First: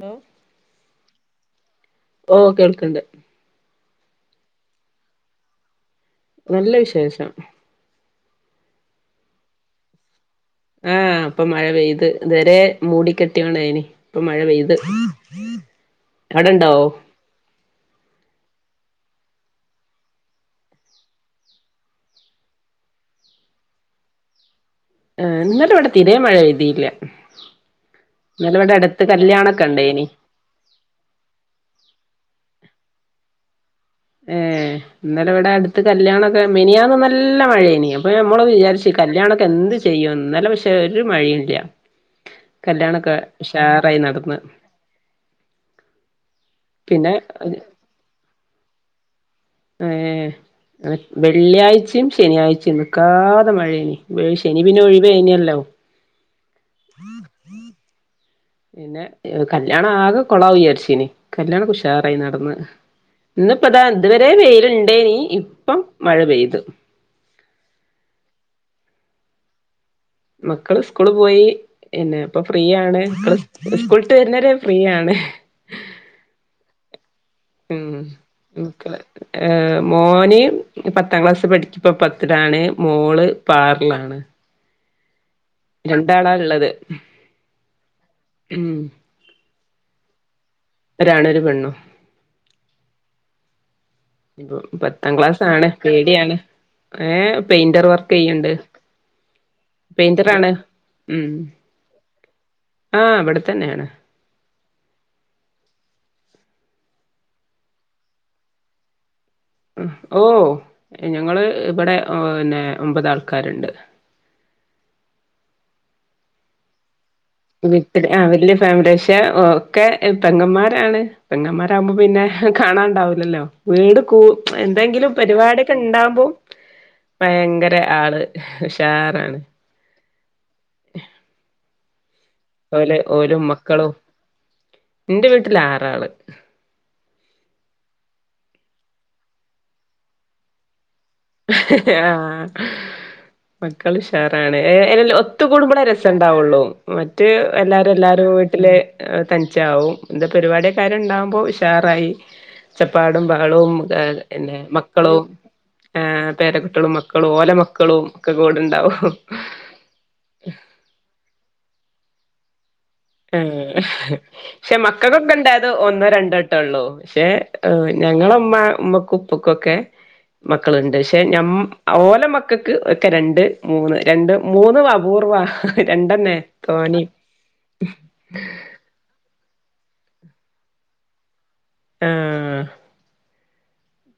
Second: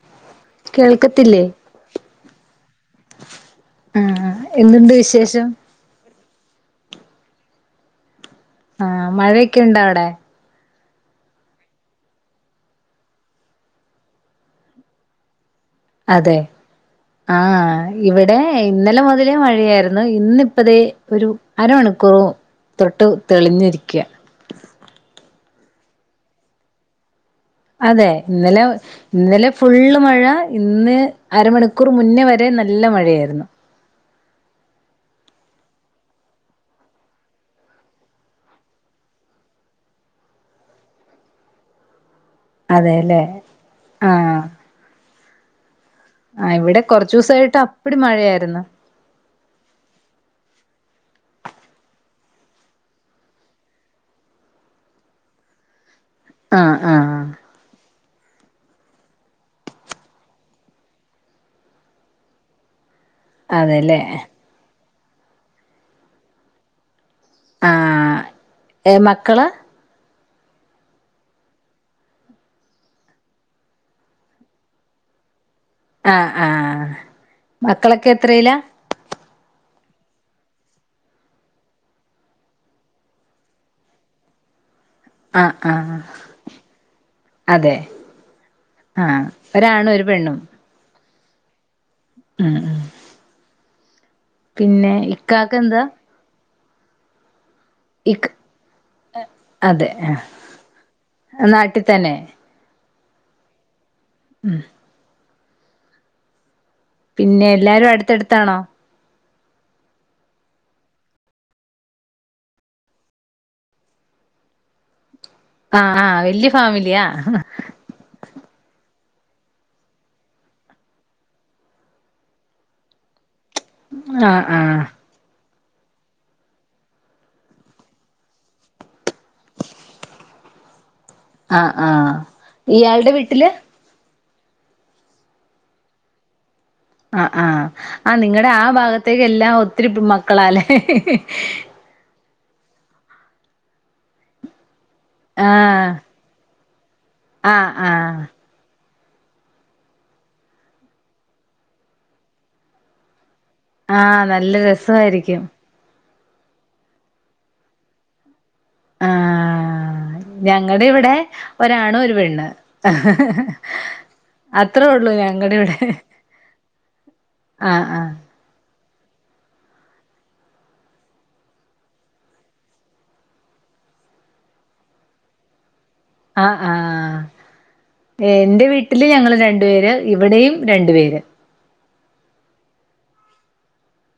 Hello കേൾക്കത്തില്ലേ? ഓ കേൾക്കണ്ട് ആഹ് ആഹ് എന്തുണ്ട് വിശേഷം നല്ല വിശേഷം ആഹ് മഴയൊക്കെയ്ണ്ടോ അവടെ? ആഹ് ഇപ്പോ മഴ പെയ്ത് ഇതേരെ മൂടിക്കെട്ടിയോണ്ടായിനി ഇപ്പോ മഴ പെയ്ത് [inaudible] അതെ അവിടെണ്ടോ ആഹ് ഇവ്ടെ ഇന്നലെ മുതലേ മഴയാരുന്നു ഇന്നിപ്പതെ ഒര് അരമണിക്കൂ തൊട്ട് തെളിഞ്ഞ്റിക്ക. ആഹ് ഇന്നലെ ഇവ്ടെ തീരേം മഴപെയ്തില്ല. അതെ ഇന്നലെ ഇന്നലെ കല്യാണൊക്കെ ഫുള്ള് ഉണ്ടേനി മഴ ഇന്ന് അരമണിക്കൂർ മുന്നേ വരെ നല്ല മഴയാര്ന്നു ഏഹ് ഇന്നലെ ഇവ്ടെ അട്ത്ത് കല്യാണൊക്കെ മെനിയാന്ന് നല്ല മഴയാനി അപ്പഞമ്മള് വിചാരിച്ചു കല്യാണൊക്കെ എന്ത് ചെയ്യുവെന്ന് ഇന്നലെ പക്ഷെ ഒരു മഴയുല്ല്യ കല്യാണക്കെ അതെല്ലേ ഉഷാറായി നടന്ന് ആഹ് ഇവ്ടെ പിന്നെ കൊറച്ചുസായിട്ട് അപ്പടി മഴയാര്ന്ന്. ഏഹ് വെള്ളിയാഴ്ച്ചേം ശനിയാഴ്ച്ചേം നിൽക്കാതെ മഴേനി ശനി പിന്നെ ഒഴിവായ്നല്ലോ? ആഹ് ആഹ് എന് കല്യാണാകെ കൊളാവുയ് വിചാരിച്ചീനി കല്യാണൊക്കെ ഉഷാറായി നടന്ന് ഇന്ന്പ്പതാ അതെല്ലേ ഇത് വരെ വെയിലുണ്ടേനി ഇപ്പം മഴ പെയ്തു. ആഹ് എ മക്കളാ? മക്കള് സ്കൂള് പോയി ഇന്നെപ്പ ഫ്രീയാണ് മക്കള് സ്കൂട്ട് വര്ന്നരെ ഫ്രീയാണ്. ആഹ് ആഹ് ഉം മക്കളൊക്കെ എത്രയിലാ? മക്കള് ഏഹ് മോന് പത്താം ക്ലാസി പഠിക്ക്‌പ്പ പത്തിലാണ് മോള് പ്പാറിലാണ്. ആഹ് ആഹ് ഇള്ളത് അതെ ഉം ആഹ് ഒരാണും ഒര് പെണ്ണും. ഒരാണും ഒര് പെണ്ണും. ഉം ഇപ്പ പത്താം ഇക്കാക്ക് ക്ലാസാണ് എന്താ പേടിയാണ്. ഏ പെയിന്റർ ഇക് വർക്കെയ്യ്ണ്ട് അതെ പെയിന്റർ ആണ്. ഉം. നാട്ടി തന്നെ ആഹ് ഇവ്ടെ തന്നെയാണ്. ആഹ് പിന്നെ എല്ലാരും അട്ത്തട്ത്താണോ? ഉം ഓ ഞങ്ങള് ഇബടെ പിന്നെ ഒമ്പത് ആൾക്കാര്ണ്ട്. ആഹ് ആഹ് വല്യഫാമിലിയാ? വീട്ട് ആഹ് വല്യഫാമിലിയാ ക്ഷെ ഒക്കെ പെങ്ങമാരാണ് പെങ്ങമാ ണ്ടാവ്മ്പോ പിന്നെ കാണാണ്ടാവൂലല്ലോ വീട് കൂ ആഹ് ആഹ് എന്തെങ്കിലും പര്പാടിക്കെണ്ടാവ്മ്പോ ഭയങ്കര ആള് ഉഷാറാണ്. ആഹ് ആഹ് ഓലെ ഇയാളുടെ ഓലും വീട്ടില് മക്കളും ന്റെ വീട്ടില് ആറാള്. ആഹ് ആഹ് ആഹ് നിങ്ങടെ ആ ഭാഗത്തേക്കെല്ലാം ഒത്തിരി മക്കളലേ? ആഹ് മക്കള് ഉഷാറാണ് എ എൽ ഒത്ത് ആഹ് കൂടുമ്പളാരസം ണ്ടാവൊള്ളൂ മറ്റെ ആഹ് എല്ലാരും ആഹ് എല്ലാരും വി ട്ട്ലെ തനിച്ചാവും ഇന്ത പര്പാടിക്കാരും ണ്ടാകുമ്പോ ഉഷാറായി ഒച്ചപ്പാടും ബഹളേം എ ആഹ് പിന്നെ നല്ല മക്കളും രസമായിരിക്കും ആഹ് പേരക്കുട്ടികളും മക്കളും ഓലെമക്കളും ഒക്കെ കൂടെണ്ടാവും. ആഹ് ഞങ്ങടെ ഇവ്ടെ ഒരാണും ഒര് പെണ്ണ് ഉം പക്ഷെ അത്രേ ഉള്ളൂ മക്കക്കൊക്കെ ഞങ്ങടെ ഇണ്ടായത് ഇവിടെ ഒന്നോ രണ്ടട്ടം ഒള്ളൂ പക്ഷെ ആഹ് ആഹ് ഞങ്ങള്മ്മ ഉമ്മക്കും പുക്കൊക്കെ മക്കള്ണ്ട് പക്ഷെ ഞ ഓലെ മക്കൾക്ക് ഒക്കെ രണ്ട് മൂന്ന് രണ്ട് മൂന്ന് വപൂർവ രണ്ടന്നെ ആഹ് തോണി ആഹ് എന്റെ വീട്ടില് ഞങ്ങള് രണ്ടു പേര് ഇവിടെയും രണ്ടു പേര് ആഹ്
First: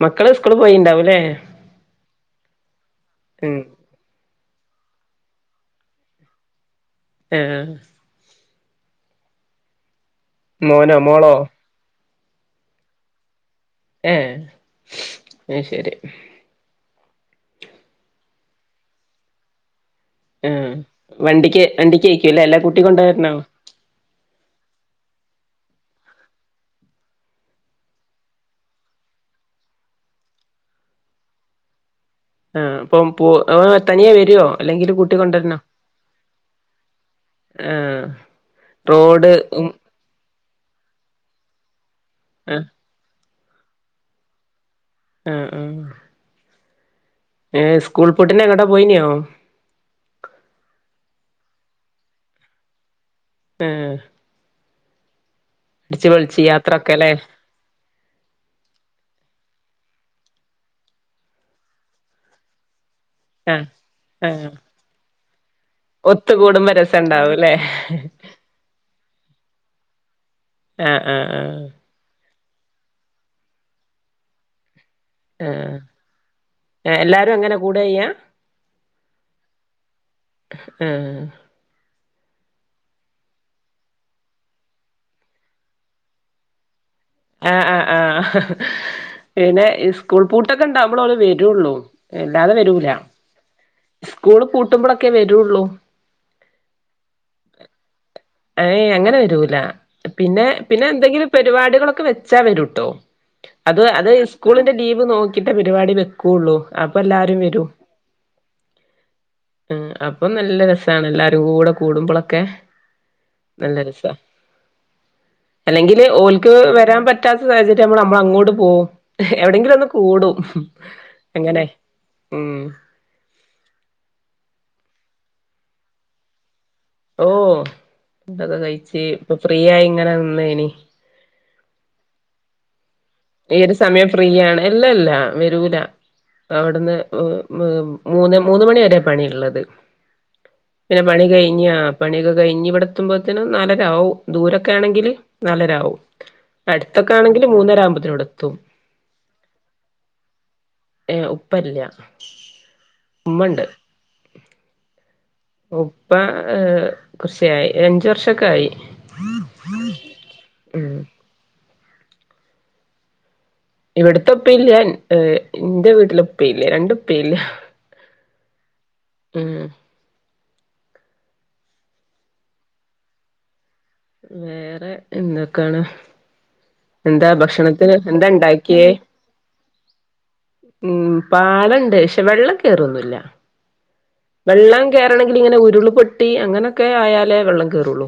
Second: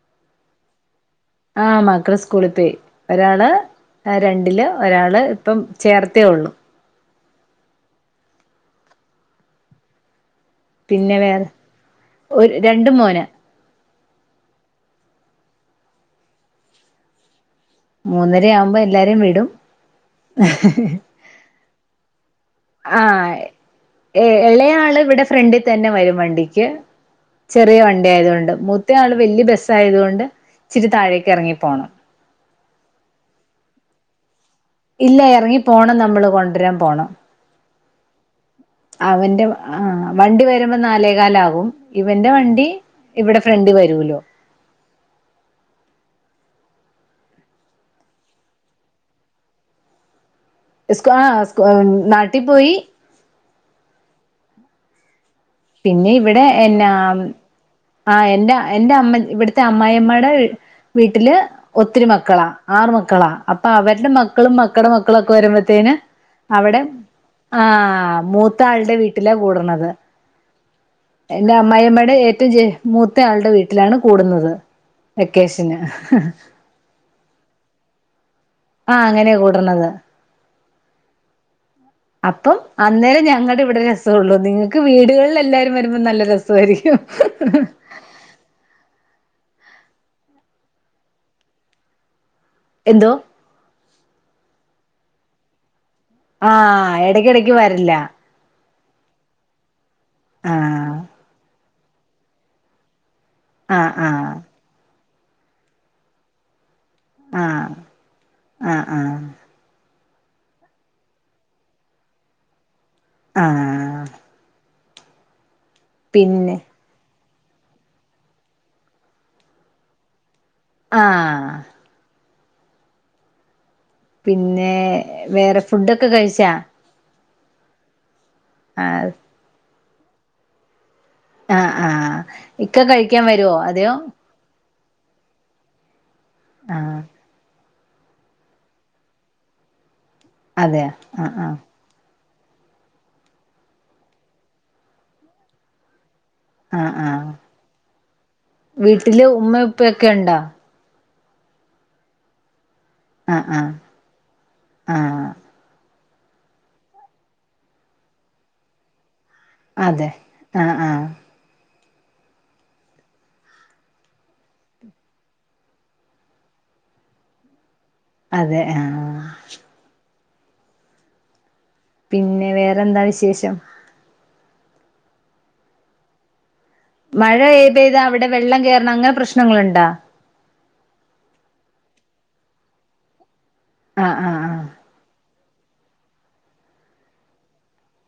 മക്കള് സ്കൂള് പോയിണ്ടാവല്ലേ ആഹ് മക്കള സ്കൂളിൽ പോയി ഒരാള് ഉം രണ്ടില് ഒരാള് ഇപ്പം ചേർത്തേ ഉള്ളു ആഹ് മോനോ പിന്നെ മോളോ വേറെ ഒരു രണ്ട മോന് ആഹ് അയ് ശരി മൂന്നര ആവുമ്പോ എല്ലാരും വിടും ആഹ് വണ്ടിക്ക് വണ്ടിക്ക്യക്കൂല്ലേ എല്ലാ ആഹ് ഏ ഇളയയാള് ഇവിടെ ഫ്രണ്ടിൽ തന്നെ വരും വണ്ടിക്ക് ചെറിയ വണ്ടി ആയതുകൊണ്ട് മൂത്ത ആള് വലിയ ബസ്സ ആയതുകൊണ്ട് ഇച്ചിരി താഴേക്ക് ഇറങ്ങിപ്പോണം ആഹ് അപ്പം പോ തനിയാ വരുവോ അല്ലെങ്കിൽ കൂട്ടി ഇല്ല കൊണ്ടരണോ ഇറങ്ങി പോണം നമ്മള് കൊണ്ടുവരാൻ പോണം ആഹ് റോഡ് അവന്റെ ഉം അഹ് വണ്ടി വരുമ്പോ നാലേകാലാകും ഇവന്റെ ആഹ് വണ്ടി ഇവിടെ ഫ്രണ്ട് വരുല്ലോ അഹ് അഹ് ഏയ് സ്കൂൾ പൊട്ടന്ങ്ങട്ടാ പോയിനോ [unintelligible] അഹ് [unintelligible] നാട്ടിൽ പോയി ആഹ് പിന്നെ പൊളിച്ച് ഇവിടെ എന്ന യാത്രൊക്കെല്ലേ ആഹ് എന്റെ എന്റെ അമ്മ ഇവിടുത്തെ അമ്മായിമ്മടെ വീട്ടില് ഒത്തിരി മക്കളാ ആറ് മക്കളാ ആഹ് അപ്പൊ അവരുടെ ആഹ് മക്കളും മക്കളുടെ മക്കളും ഒക്കെ വരുമ്പ ത്തേന് ഒത്ത് കൂടുമ്പോ അവിടെ രസണ്ടാവുംല്ലേ ആഹ് മൂത്ത ആളുടെ വീട്ടിലെ കൂടണത് ആഹ് ആഹ് എൻ്റെ ആഹ് അമ്മായിമ്മടെ ഏറ്റവും മൂത്തയാളുടെ വീട്ടിലാണ് കൂടുന്നത് ആഹ് വെക്കേഷന് എല്ലാരും എങ്ങനെ കൂടെയ്യ അഹ് അങ്ങനെയ കൂടർണത് ആഹ് അപ്പം അന്നേരം ഞങ്ങളുടെ ഇവിടെ രസമള്ളു നിങ്ങൾക്ക് വീടുകളിൽ എല്ലാരും വരുമ്പോൾ നല്ല രസ ആഹ് [unintelligible] ആഹ് ആഹ് പിന്നെ സ്കൂൾ പൂട്ടൊക്കെ ഉണ്ടാവുമ്പോള അവ വരുള്ളൂ അല്ലാതെ വരൂല എന്തോ സ്കൂള് പൂട്ടുമ്പോഴൊക്കെ വരുള്ളൂ അഹ് ഇടയ്ക്കിടയ്ക്ക് വരില്ല ഏയ് അങ്ങനെ വരൂല പിന്നെ പിന്നെ ആഹ് എന്തെങ്കിലും പരിപാടികളൊക്കെ വെച്ചാ വരൂട്ടോ അത് ആഹ് അത് ആഹ് സ്കൂളിന്റെ ലീപ് നോക്കിട്ട പരിപാടി വെക്കുള്ളു അപ്പൊ എല്ലാരും വരൂ ആഹ് ആഹ് ആഹ് ഉം അപ്പൊ നല്ല രസമാണ് എല്ലാരും കൂടെ കൂടുമ്പോളൊക്കെ നല്ല ആഹ് രസ അല്ലെങ്കില് ഓല്ക്ക് പിന്നെ വരാൻ പറ്റ റ്റാത്ത സാഹചര്യ ആവ്മ്പോ നമ്മള് അങ്ങോട്ട് പോകും എവിടെങ്കിലൊന്ന് കൂടും ആഹ് അങ്ങനെ ഉം പിന്നെ വേറെ ഫുഡൊക്കെ കഴിച്ചാ ഓഹ് ഫുഡോക്കെ കഴിച്ച് ആഹ് ഇപ്പൊ ഫ്രീ ആയി ഇങ്ങനെ നിന്നേനി ആഹ് ആഹ് ഇക്ക കഴിക്കാൻ വെരോ ഈ ഒരു ആദ്യം സമയം ഫ്രീയാണ് ഇല്ലല്ലാ വരൂല അവിട്ന്ന് ആഹ് ഉ മ് മൂന്ന് മൂന്ന് മണി വരെ പണിള്ളത് അതെയോ പിന്നെ പണി ആഹ് ആഹ് കഴിഞ്ഞാ പണിയൊക്കെ കഴിഞ്ഞ് ഇവിടെ എത്തുമ്പോത്തിന് നാലരാവും ദൂരൊക്കെ ആണെങ്കില് നാലരാവും ആഹ് ആഹ് അട്ത്തൊക്കാണെങ്കില് മൂന്നരാവുമ്പ വീട്ടില് ഉമ്മ ഉപ്പൊക്കെണ്ടോ ഏഹ് ഉപ്പ ഇല്ല ആഹ് ആഹ് ആഹ് ഉപ്പ ഏ കൊറ്ച്ചായി ഒര് അഞ്ച് വർഷക്കായി. അതെ ആഹ് ഉം ആഹ് ഇവിട്ത്തെ ഉപ്പയില്ല ഏഹ് ഇന്റെ വീട്ടിലെ ഉപ്പയില്ല രണ്ടുപ്പയില്ല. അതെ ആഹ് ഉം പിന്നെ വേറെന്താ വിശേഷം? വേറെ എന്തെക്കാണ്? എന്താ മഴ ഭക്ഷണത്തിന് പെയ്താ അവിടെ വെള്ളം എന്താണ്ടാക്ക്യേ? കേറണ അങ്ങനെ പ്രശ്നങ്ങളുണ്ടാ ഉം പാലണ്ട് ക്ഷെ വെള്ളം കേറൊന്നുല്ല ആഹ് ആഹ് ആഹ് വെള്ളം കേറണങ്കില് ഇങ്ങനെ ഉരുള് പൊട്ടി അങ്ങനൊക്കെ ആയാലേ വെള്ളം കേറൊള്ളൂ.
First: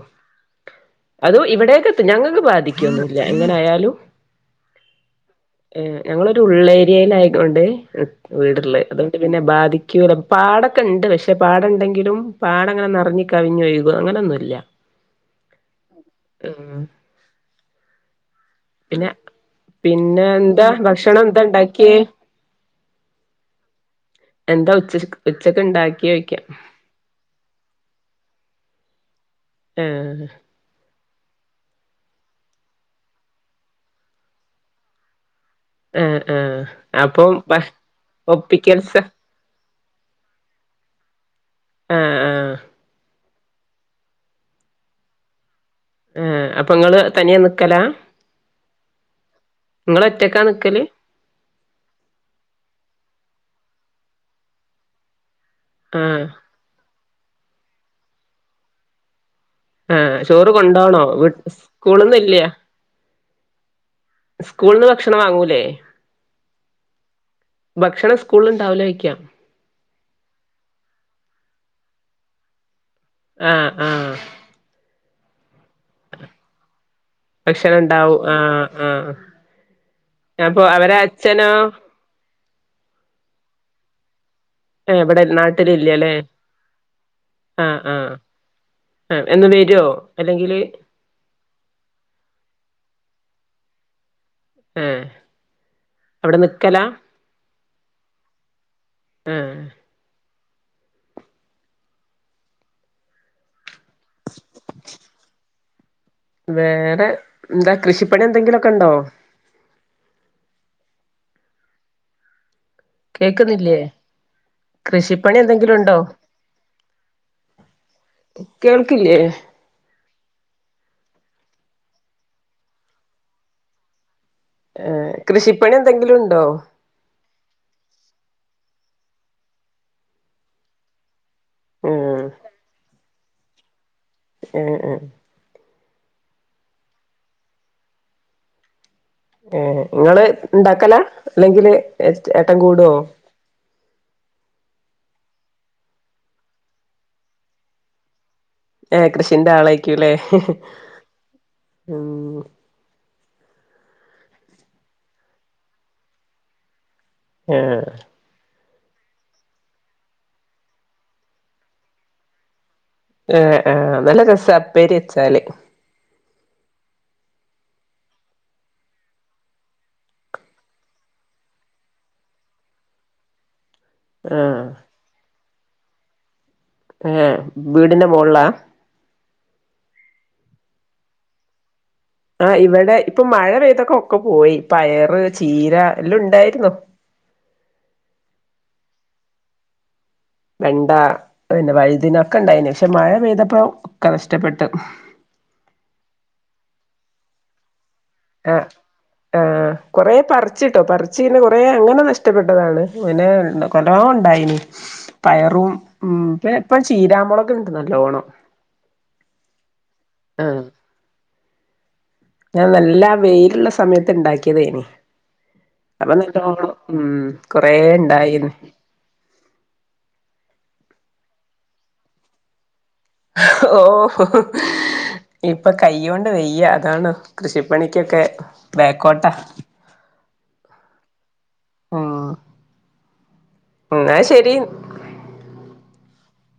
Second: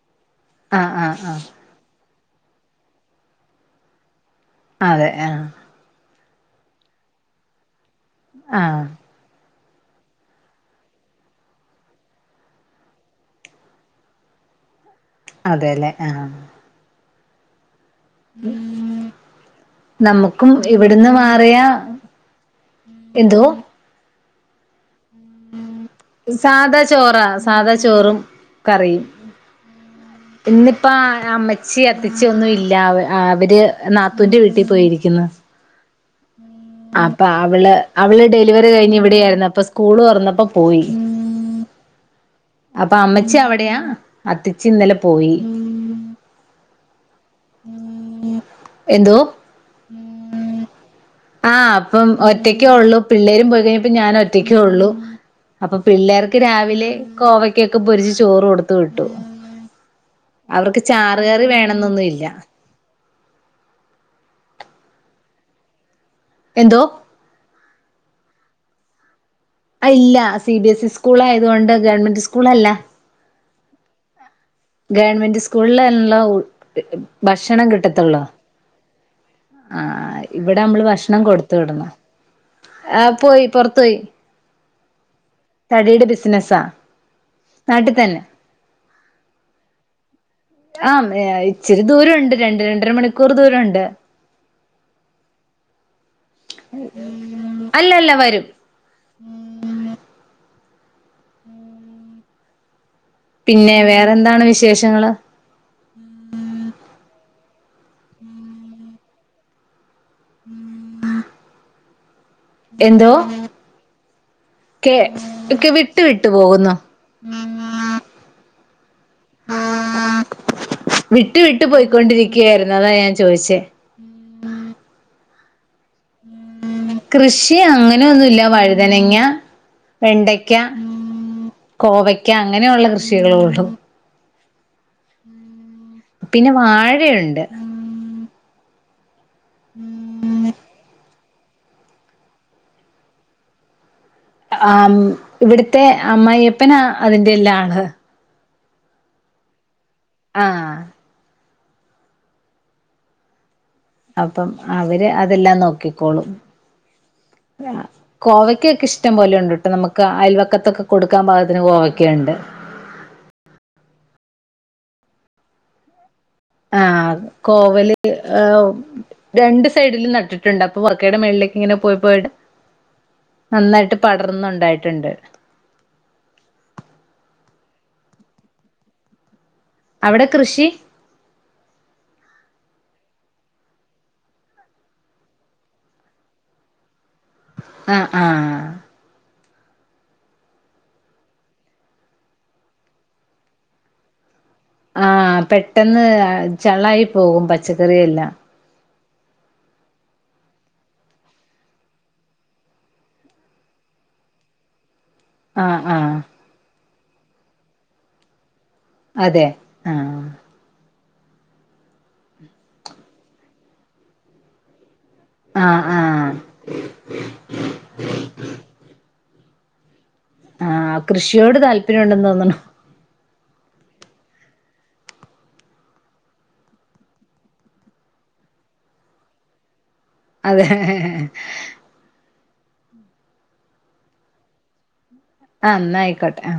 ആഹ് ആഹ് അത് ആഹ് ഇവടേക്കെത്തും ഞങ്ങക്ക് ബാധിക്കൊന്നുല്ല എങ്ങനായാലും. അതെ ആഹ് ഏഹ് ഞങ്ങളൊരു ഉള്ളേരിയേല് ആയ്കൊണ്ട് വീട്ള്ളത് ആഹ് അതൊ ണ്ട് പിന്നെ ബാധിക്കൂല്ല പാടക്കെണ്ട് പഷെ പാടണ്ടങ്കിലും പാടങ്ങനെ നെറഞ്ഞ് കവിഞ്ഞൊഴുകോ അങ്ങനൊന്നുല്ല. അതെലേ ആഹ്. ഉം പിന്നെ പിന്നെ നമ്മുക്കും എന്താ ഇവടെന്ന് ഭക്ഷണം എന്താ മാറിയാ ഉണ്ടാക്കിയേ എന്തോ? എന്താ ഉച്ചര് ഉച്ചക്ക് ഇണ്ടാക്ക്യോയിക്കാ. സാധാ ചോറാ സാധാ ചോറും കറിയും. ഏഹ് ഇന്ന്പ്പാ അമ്മച്ചി അത്തച്ചി ഒന്നും ഇല്ല അ അവര് നാത്തൂന്റെ വീട്ടില് പോയിരിക്ക്‌ന്ന്. ആഹ് ആഹ് അപ്പ അപ്പം അവള് അവള് ഡെലിവറി ഒപ്പിക്കൽസ കഴിഞ്ഞ് ഇവിടെ ആയിരുന്നു അപ്പൊ സ് കൂള് തൊറന്നപ്പോ പോയി. ആഹ് ആഹ് അപ്പ അമ്മച്ചി അവിടെയാ അത്തച്ചി ഇന്നലെ പോയി ഏഹ് അപ്പ ഇങ്ങള് തനിയേ നിക്കലാ എന്തോ ഇങ്ങളൊറ്റക്കാ നിക്കല് ആഹ് അപ്പം ഒറ്റക്കെ ഒള്ളു പിള്ളേരും പോയി കഴിഞ്ഞപ്പം ഞാൻ ഒറ്റക്കെ ഒള്ളു അപ്പ ആഹ് പിള്ളേർക്ക് രാവിലെ കോവക്കൊക്കെ പൊരിച്ച് ചോറ് കൊടുത്ത് വിട്ടു. ആഹ് ചോറ് അവർക്ക് കൊണ്ടോണോ വീ ചാറ്കറി വേണന്നൊന്നുല്ല. സ്കൂള്ന്നില്ലേ സ്കൂള്ന്ന് ഭക്ഷണം വാങ്ങൂലേ? എന്തോ? ഭക്ഷണം സ്കൂളില് ഉണ്ടാവൂല്ലേ കഴിക്ക. അയ്ല്ല C B S E school ആയതുകൊണ്ട് ഗവൺമെന്റ് സ്കൂളല്ല. ആഹ് ആഹ് ഗവൺമെന്റ് സ്കൂളിലാണല്ലോ ഭക്ഷണം ഉണ്ടാവും കിട്ടത്തൊള്ളൂ. ആഹ് ആഹ് ആഹ് ആഹ് ഇവിടെ അപ്പൊ നമ്മള് അവരെ ഭക്ഷണം അച്ഛനോ കൊടുത്ത് വിടണം ആഹ് പോയി പുറത്ത് പോയി. [unintelligible] തടീടെ ബിസിനസ്സാ. ആഹ് ആഹ് ആഹ് എന്ന് വെരുവോ അല്ലെങ്കില് ആഹ് [unintelligible] ഇച്ചിരി ദൂരം ഉണ്ട് രണ്ട് രണ്ടര മണിക്കൂറ് ദൂരണ്ട്. ഏഹ് അവിടെ നിക്കലാ അല്ലല്ല വരും. ആഹ് പിന്നെ വേറെന്താണ് വിശേഷങ്ങള്? വേറെ എന്താ കൃഷിപ്പണി എന്തെങ്കിലുമൊക്കെ ഉണ്ടോ? കേക്കുന്നില്ലേ? കൃഷിപ്പണി കെ എന്തെങ്കിലും വിട്ട് ഉണ്ടോ വിട്ടു പോകുന്നു കേൾക്കില്ലേ വിട്ടു വിട്ട് പോയിക്കൊണ്ടിരിക്കുകയായിരുന്നു അതാ ഞാൻ ചോദിച്ചേ ഏഹ് കൃഷിപ്പണി എന്തെങ്കിലും ഉണ്ടോ? കൃഷി അങ്ങനൊന്നുല്ല വഴുതനങ്ങ വെണ്ടയ്ക്ക ഉം കോവയ്ക്ക അങ്ങനെയുള്ള കൃഷികളെ ഉള്ളു ഉം ഉം പിന്നെ വാഴയുണ്ട് ഏഹ് നിങ്ങള് ഉണ്ടാക്കല അല്ലെങ്കില് ഏട്ടൻ കൂടുവോ ആഹ് ഇവിടുത്തെ അമ്മയിപ്പനാ അതിന്റെ എല്ലാം ആള് ഏഹ് കൃഷിന്റെ ആളായിക്കൂല്ലേ ആഹ് ഉം അപ്പം അവര് അതെല്ലാം നോക്കിക്കോളും ഏഹ് കോവയ്ക്കൊക്കെ ഇഷ്ടം പോലെ ഉണ്ട് ട്ടോ നമ്മുക്ക് അയൽവക്കത്തൊക്കെ കൊടുക്കാൻ പാകത്തിന് കോവയ്ക്കുണ്ട് ആഹ് ആഹ് നല്ല രസവാ ഉപ്പേരി വെച്ചാല് ആഹ് കോവല് [unintelligible] രണ്ട് സൈഡിലും നട്ടിട്ടുണ്ട് അപ്പൊ [unintelligible] മേളിലേക്ക് ഇങ്ങനെ പോയി പോയി നന്നായിട്ട് ആഹ് പടർന്നുണ്ടായിട്ടുണ്ട് ഏഹ് വീടിന്റെ മോളിലാ അവിടെ കൃഷി ആഹ് ഇവിടെ ഇപ്പൊ മഴ പെയ്തൊക്ക ഒക്കെ പോയി പയറ് ചീര എല്ലാം ഉണ്ടായിരുന്നു ആഹ് ആഹ് വെണ്ട പിന്നെ വഴുതിന ഒക്കെ ഉണ്ടായിനു പക്ഷെ മഴ പെയ്തപ്പ ഒക്കെ നഷ്ടപ്പെട്ടു ആഹ് പെട്ടെന്ന് ചള്ളായി പോകും പച്ചക്കറിയെല്ലാം ആഹ് ആഹ് കുറേ പറിച്ചിട്ടോ പറിച്ചിങ്ങനെ കുറേ അങ്ങനെ നഷ്ടപ്പെട്ടതാണ് പിന്നെ ഉണ്ടോ നല്ലോണം ഉണ്ടായിനി പയറും ആഹ് ആഹ് ഉം ഇപ്പ ചീരാമുളക് ഉണ്ട് നല്ലോണം അതെ ആഹ് ആഹ് ഞാൻ നല്ല വെയിലുള്ള സമയത്ത് ഉണ്ടാക്കിയതേനി ആഹ് അപ്പൊ ആഹ് നല്ലോണം ഉം കൊറെ ഇണ്ടായിന്ന്. ആഹ് കൃഷിയോട് താല്പര്യം ണ്ടെന്ന് തോന്ന്ണു. ഓ. ഇപ്പൊ കൈ കൊണ്ട് വെയ്യ അതാണ് കൃഷിപ്പണിക്കൊക്കെ ബേക്കോട്ടാ. അതെ. ഉം എന്ന ശരി. ആ ഇന്നായ്ക്കോട്ടെ ആ.